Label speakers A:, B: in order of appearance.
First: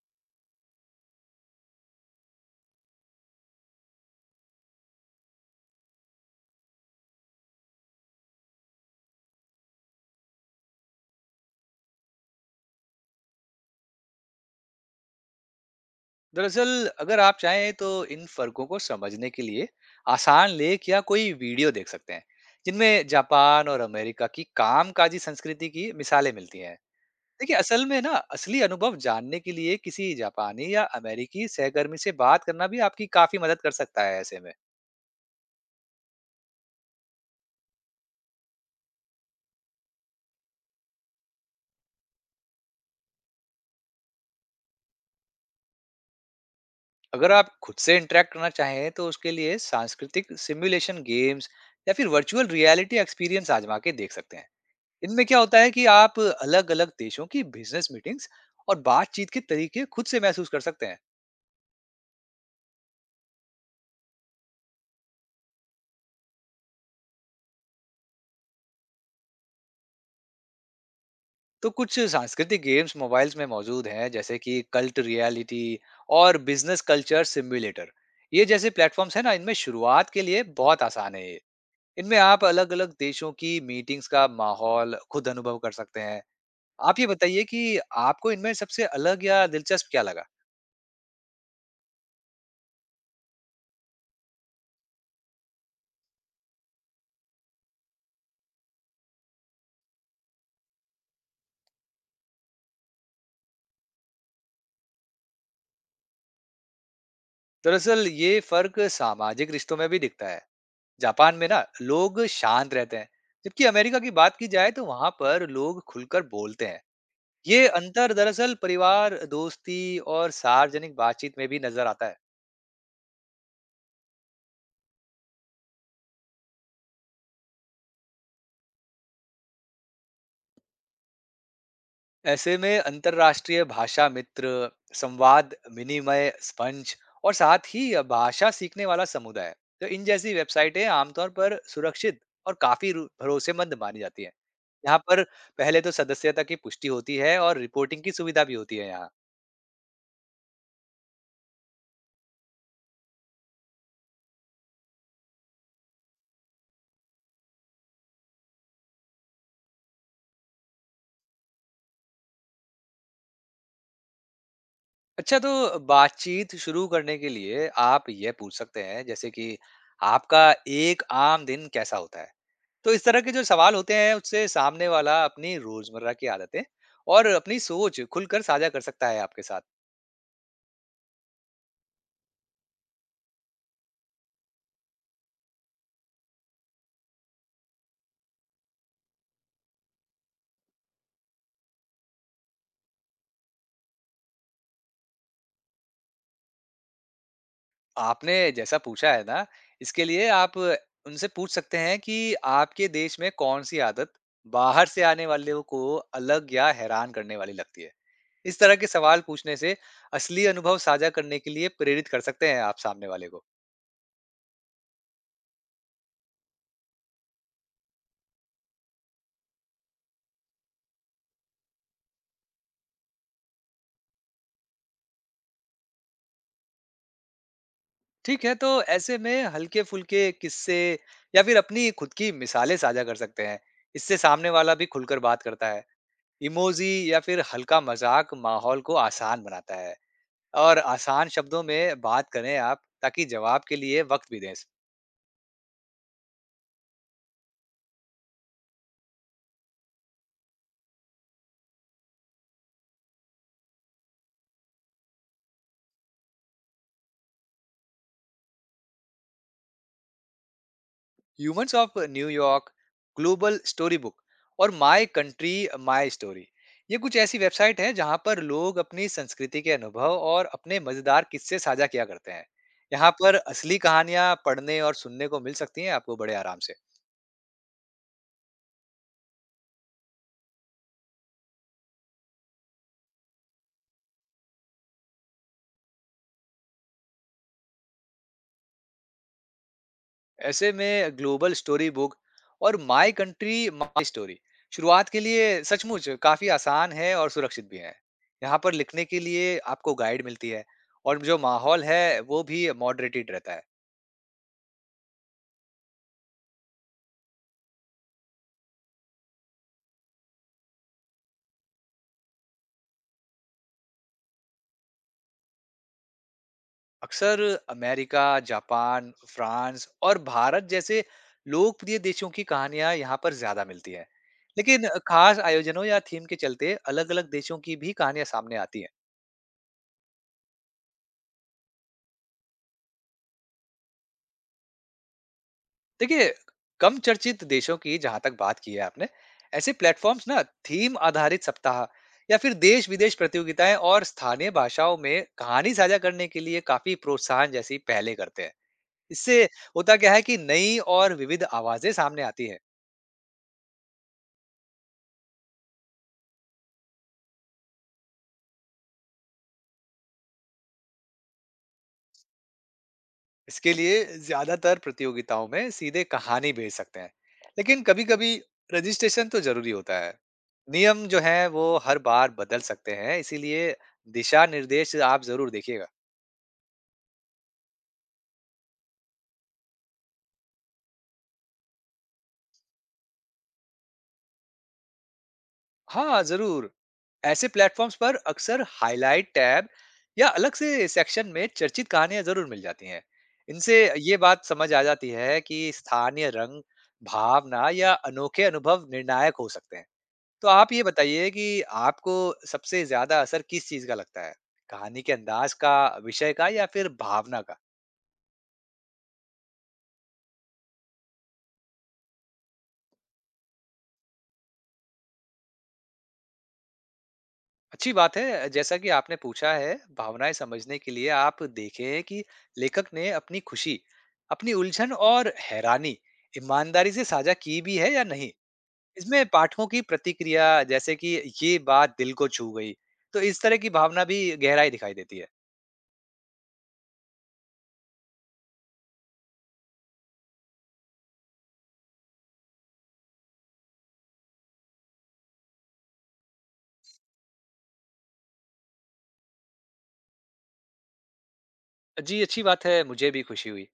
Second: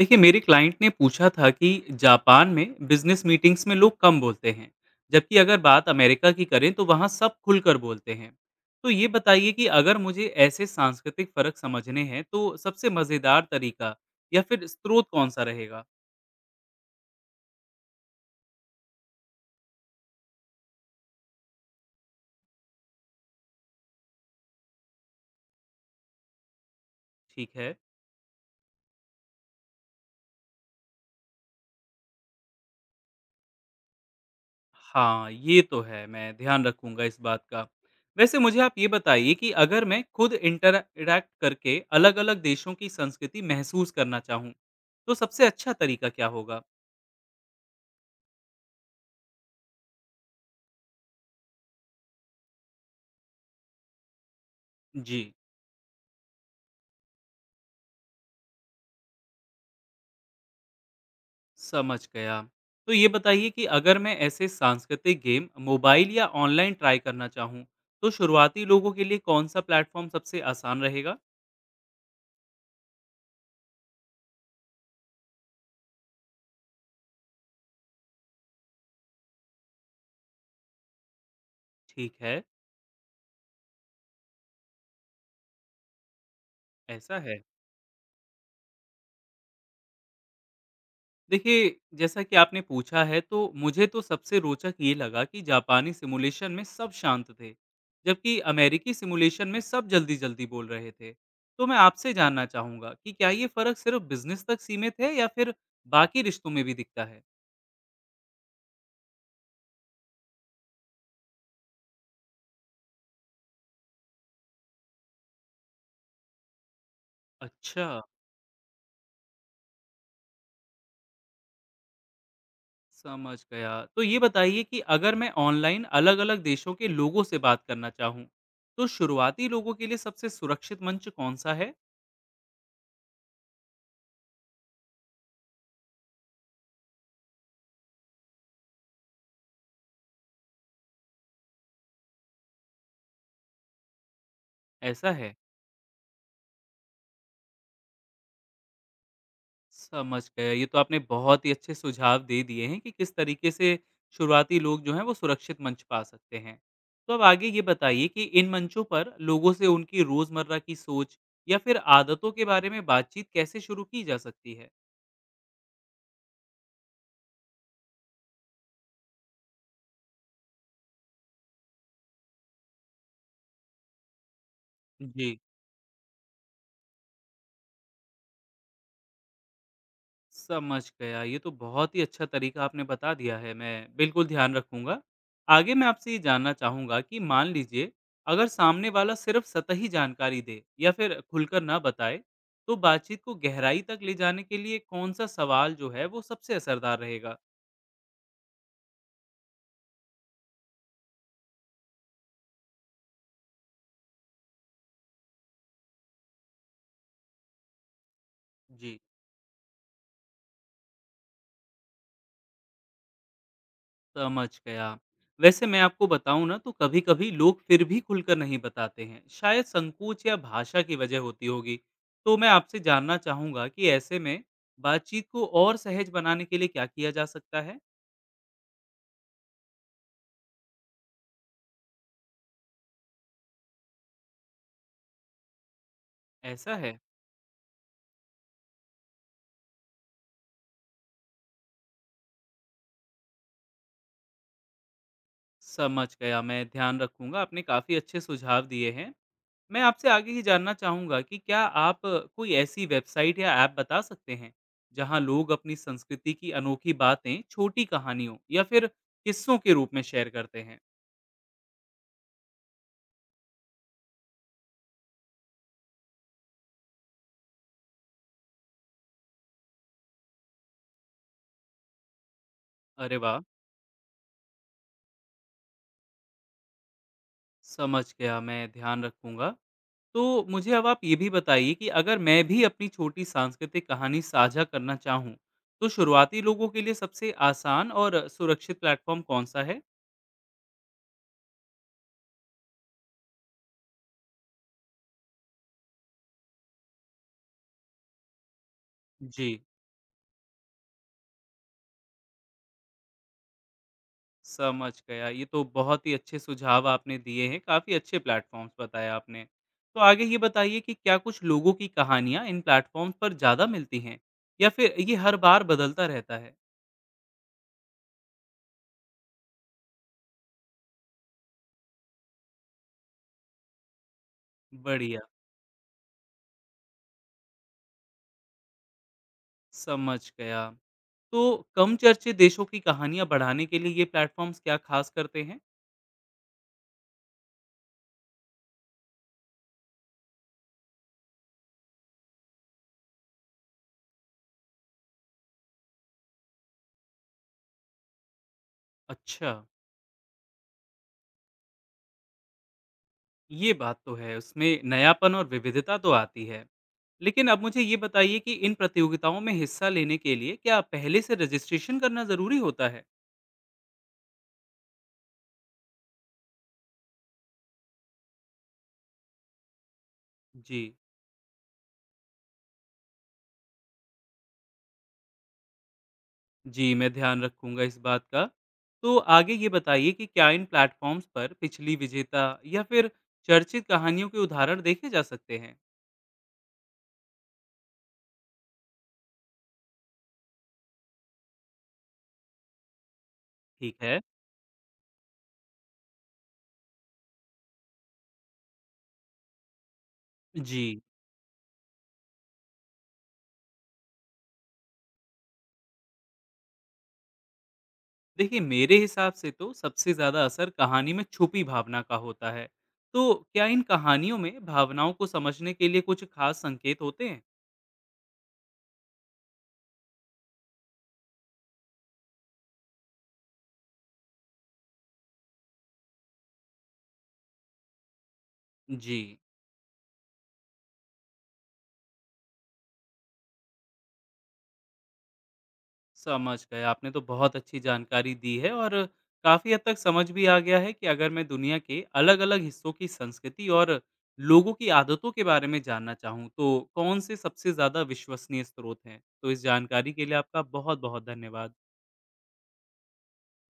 A: देखिए मेरे क्लाइंट ने पूछा था कि जापान में बिजनेस मीटिंग्स में लोग कम बोलते हैं। जबकि अगर बात अमेरिका की करें तो वहाँ सब खुलकर बोलते हैं। तो ये बताइए कि अगर मुझे ऐसे सांस्कृतिक फर्क समझने हैं तो सबसे मज़ेदार तरीका या फिर स्रोत कौन सा रहेगा।
B: दरअसल अगर आप चाहें तो इन फर्कों को समझने के लिए आसान लेख या कोई वीडियो देख सकते हैं, जिनमें जापान और अमेरिका की कामकाजी संस्कृति की मिसालें मिलती हैं। देखिए,
A: ठीक है।
B: असल में ना असली अनुभव जानने के लिए किसी जापानी या अमेरिकी सहकर्मी से बात करना भी आपकी काफी मदद कर सकता है। ऐसे में
A: हाँ ये तो है, मैं ध्यान रखूंगा इस बात का। वैसे मुझे आप ये बताइए कि अगर मैं खुद इंटरैक्ट करके अलग अलग देशों की संस्कृति महसूस करना चाहूँ तो सबसे अच्छा तरीका क्या होगा।
B: अगर आप खुद से इंटरेक्ट करना चाहें तो उसके लिए सांस्कृतिक सिमुलेशन गेम्स या फिर वर्चुअल रियलिटी एक्सपीरियंस आजमा के देख सकते हैं।
A: जी।
B: इनमें क्या होता है कि आप अलग-अलग देशों की बिजनेस मीटिंग्स और बातचीत के तरीके खुद से महसूस कर सकते हैं।
A: समझ गया। तो ये बताइए कि अगर मैं ऐसे सांस्कृतिक गेम मोबाइल या ऑनलाइन ट्राई करना चाहूँ, तो शुरुआती लोगों के लिए कौन-सा प्लेटफ़ॉर्म सबसे आसान रहेगा?
B: तो कुछ सांस्कृतिक गेम्स मोबाइल्स में मौजूद हैं, जैसे कि कल्ट रियलिटी और बिजनेस कल्चर सिम्युलेटर। ये जैसे प्लेटफॉर्म्स हैं ना, इनमें शुरुआत के लिए बहुत आसान है ये।
A: ठीक
B: इनमें
A: है।
B: आप अलग-अलग देशों की मीटिंग्स का माहौल खुद अनुभव कर सकते हैं। आप ये
A: ऐसा है।
B: बताइए कि आपको इनमें सबसे अलग या दिलचस्प क्या लगा?
A: देखिए, जैसा कि आपने पूछा है तो मुझे तो सबसे रोचक ये लगा कि जापानी सिमुलेशन में सब शांत थे, जबकि अमेरिकी सिमुलेशन में सब जल्दी-जल्दी बोल रहे थे। तो मैं आपसे जानना चाहूँगा कि क्या ये फ़र्क सिर्फ़ बिज़नेस तक सीमित है या फिर बाकी रिश्तों में भी दिखता है?
B: दरअसल ये फ़र्क सामाजिक रिश्तों में भी दिखता है। जापान में ना लोग शांत रहते हैं, जबकि अमेरिका की बात की जाए तो वहां पर लोग खुलकर बोलते हैं। ये
A: अच्छा।
B: अंतर दरअसल परिवार, दोस्ती और सार्वजनिक बातचीत में भी नजर आता है।
A: समझ गया। तो ये बताइए कि अगर मैं ऑनलाइन अलग-अलग देशों के लोगों से बात करना चाहूँ, तो शुरुआती लोगों के लिए सबसे सुरक्षित मंच कौन-सा है?
B: ऐसे में अंतरराष्ट्रीय भाषा मित्र, संवाद विनिमय स्पंज और साथ ही भाषा सीखने वाला समुदाय, तो इन जैसी वेबसाइटें आमतौर पर सुरक्षित और काफी भरोसेमंद मानी जाती है। यहाँ
A: ऐसा
B: पर
A: है?
B: पहले तो सदस्यता की पुष्टि होती है और रिपोर्टिंग की सुविधा भी होती है यहाँ।
A: समझ गया। ये तो आपने बहुत ही अच्छे सुझाव दे दिए हैं कि किस तरीके से शुरुआती लोग जो हैं वो सुरक्षित मंच पा सकते हैं। तो अब आगे ये बताइए कि इन मंचों पर लोगों से उनकी रोज़मर्रा की सोच या फिर आदतों के बारे में बातचीत कैसे शुरू की जा सकती है?
B: अच्छा, तो बातचीत शुरू करने के लिए आप ये पूछ सकते हैं, जैसे कि आपका एक आम दिन कैसा होता है? तो इस तरह के जो सवाल होते हैं उससे सामने वाला
A: जी।
B: अपनी रोजमर्रा की आदतें और अपनी सोच खुलकर साझा कर सकता है आपके साथ।
A: समझ गया। ये तो बहुत ही अच्छा तरीका आपने बता दिया है, मैं बिल्कुल ध्यान रखूँगा। आगे मैं आपसे ये जानना चाहूँगा कि मान लीजिए अगर सामने वाला सिर्फ़ सतही जानकारी दे या फिर खुलकर ना बताए, तो बातचीत को गहराई तक ले जाने के लिए कौन-सा सवाल जो है वो सबसे असरदार रहेगा?
B: आपने जैसा पूछा है ना, इसके लिए आप उनसे पूछ सकते हैं कि आपके देश में कौन सी आदत बाहर से आने वालों को अलग या हैरान करने वाली लगती है? इस तरह के
A: जी।
B: सवाल पूछने से असली अनुभव साझा करने के लिए प्रेरित कर सकते हैं आप सामने वाले को।
A: समझ गया। वैसे मैं आपको बताऊँ ना तो कभी-कभी लोग फिर भी खुलकर नहीं बताते हैं। शायद संकोच या भाषा की वजह होती होगी। तो मैं आपसे जानना चाहूँगा कि ऐसे में बातचीत को और सहज बनाने के लिए क्या किया जा सकता है?
B: ठीक है, तो ऐसे में हल्के-फुल्के किस्से या फिर अपनी खुद की मिसालें साझा कर सकते हैं। इससे सामने वाला भी खुलकर बात करता है।
A: ऐसा
B: इमोजी
A: है?
B: या फिर हल्का मज़ाक माहौल को आसान बनाता है, और आसान शब्दों में बात करें आप ताकि जवाब के लिए वक़्त भी दें।
A: समझ गया, मैं ध्यान रखूँगा। आपने काफ़ी अच्छे सुझाव दिए हैं। मैं आपसे आगे ये जानना चाहूँगा कि क्या आप कोई ऐसी वेबसाइट या ऐप बता सकते हैं, जहाँ लोग अपनी संस्कृति की अनोखी बातें छोटी कहानियों या फिर किस्सों के रूप में शेयर करते हैं?
B: Humans of New York, global story book और माय कंट्री माय स्टोरी, ये कुछ ऐसी वेबसाइट हैं जहां पर लोग अपनी संस्कृति के अनुभव और अपने मजेदार किस्से साझा किया करते हैं। यहाँ
A: अरे
B: पर
A: वाह!
B: असली कहानियां पढ़ने और सुनने को मिल सकती हैं आपको बड़े आराम से।
A: समझ गया, मैं ध्यान रखूँगा। तो मुझे अब आप ये भी बताइए कि अगर मैं भी अपनी छोटी सांस्कृतिक कहानी साझा करना चाहूँ, तो शुरुआती लोगों के लिए सबसे आसान और सुरक्षित प्लेटफ़ॉर्म कौन-सा है?
B: ऐसे में ग्लोबल स्टोरी बुक और माय कंट्री माय स्टोरी शुरुआत के लिए सचमुच काफी आसान है और सुरक्षित भी है। यहाँ पर लिखने के
A: जी।
B: लिए आपको गाइड मिलती है और जो माहौल है वो भी मॉडरेटेड रहता है।
A: समझ गया। ये तो बहुत ही अच्छे सुझाव आपने दिए हैं, काफ़ी अच्छे प्लेटफ़ॉर्म्स बताए आपने। तो आगे ये बताइए कि क्या कुछ लोगों की कहानियाँ इन प्लेटफ़ॉर्म्स पर ज़्यादा मिलती हैं या फिर ये हर बार बदलता रहता है?
B: अक्सर अमेरिका, जापान, फ्रांस और भारत जैसे लोकप्रिय देशों की कहानियां यहाँ पर ज्यादा मिलती हैं। लेकिन
A: बढ़िया।
B: खास आयोजनों या थीम के चलते अलग-अलग देशों की भी कहानियां सामने आती हैं।
A: समझ गया। तो कम चर्चित देशों की कहानियाँ बढ़ाने के लिए ये प्लेटफ़ॉर्म्स क्या ख़ास करते हैं?
B: देखिए, कम चर्चित देशों की जहां तक बात की है आपने, ऐसे प्लेटफॉर्म्स ना थीम आधारित सप्ताह या फिर देश-विदेश प्रतियोगिताएं और स्थानीय भाषाओं में कहानी साझा करने के लिए काफी प्रोत्साहन जैसी पहले करते हैं। इससे
A: अच्छा,
B: होता क्या है कि नई और विविध आवाजें सामने आती हैं।
A: ये बात तो है, उसमें नयापन और विविधता तो आती है। लेकिन अब मुझे ये बताइए कि इन प्रतियोगिताओं में हिस्सा लेने के लिए क्या पहले से रजिस्ट्रेशन करना ज़रूरी होता है?
B: इसके लिए ज्यादातर प्रतियोगिताओं में सीधे कहानी भेज सकते हैं, लेकिन कभी कभी रजिस्ट्रेशन तो जरूरी होता है।
A: जी,
B: नियम जो है वो हर बार बदल सकते हैं, इसीलिए दिशा निर्देश आप जरूर देखिएगा।
A: जी, मैं ध्यान रखूँगा इस बात का। तो आगे ये बताइए कि क्या इन प्लेटफ़ॉर्म्स पर पिछली विजेता या फिर चर्चित कहानियों के उदाहरण देखे जा सकते हैं?
B: हाँ जरूर, ऐसे प्लेटफॉर्म्स पर अक्सर हाईलाइट टैब या अलग से सेक्शन में चर्चित कहानियां जरूर मिल जाती हैं। इनसे
A: ठीक
B: ये
A: है।
B: बात समझ आ जाती है कि स्थानीय रंग, भावना या अनोखे अनुभव निर्णायक हो सकते हैं। तो आप ये
A: जी।
B: बताइए कि आपको सबसे ज्यादा असर किस चीज का लगता है? कहानी के अंदाज का, विषय का या फिर भावना का?
A: देखिए मेरे हिसाब से तो सबसे ज़्यादा असर कहानी में छुपी भावना का होता है। तो क्या इन कहानियों में भावनाओं को समझने के लिए कुछ खास संकेत होते हैं?
B: अच्छी बात है, जैसा कि आपने पूछा है, भावनाएं समझने के लिए आप देखें कि लेखक ने अपनी खुशी, अपनी उलझन और हैरानी ईमानदारी से साझा की भी है या नहीं।
A: जी,
B: इसमें पाठकों की प्रतिक्रिया, जैसे कि ये बात दिल को छू गई, तो इस तरह की भावना भी गहराई दिखाई देती है।
A: समझ गए। आपने तो बहुत अच्छी जानकारी दी है और काफ़ी हद तक समझ भी आ गया है कि अगर मैं दुनिया के अलग-अलग हिस्सों की संस्कृति और लोगों की आदतों के बारे में जानना चाहूँ, तो कौन से सबसे ज़्यादा विश्वसनीय स्रोत हैं? तो इस जानकारी के लिए आपका बहुत-बहुत धन्यवाद।
B: जी, अच्छी बात है, मुझे भी खुशी हुई।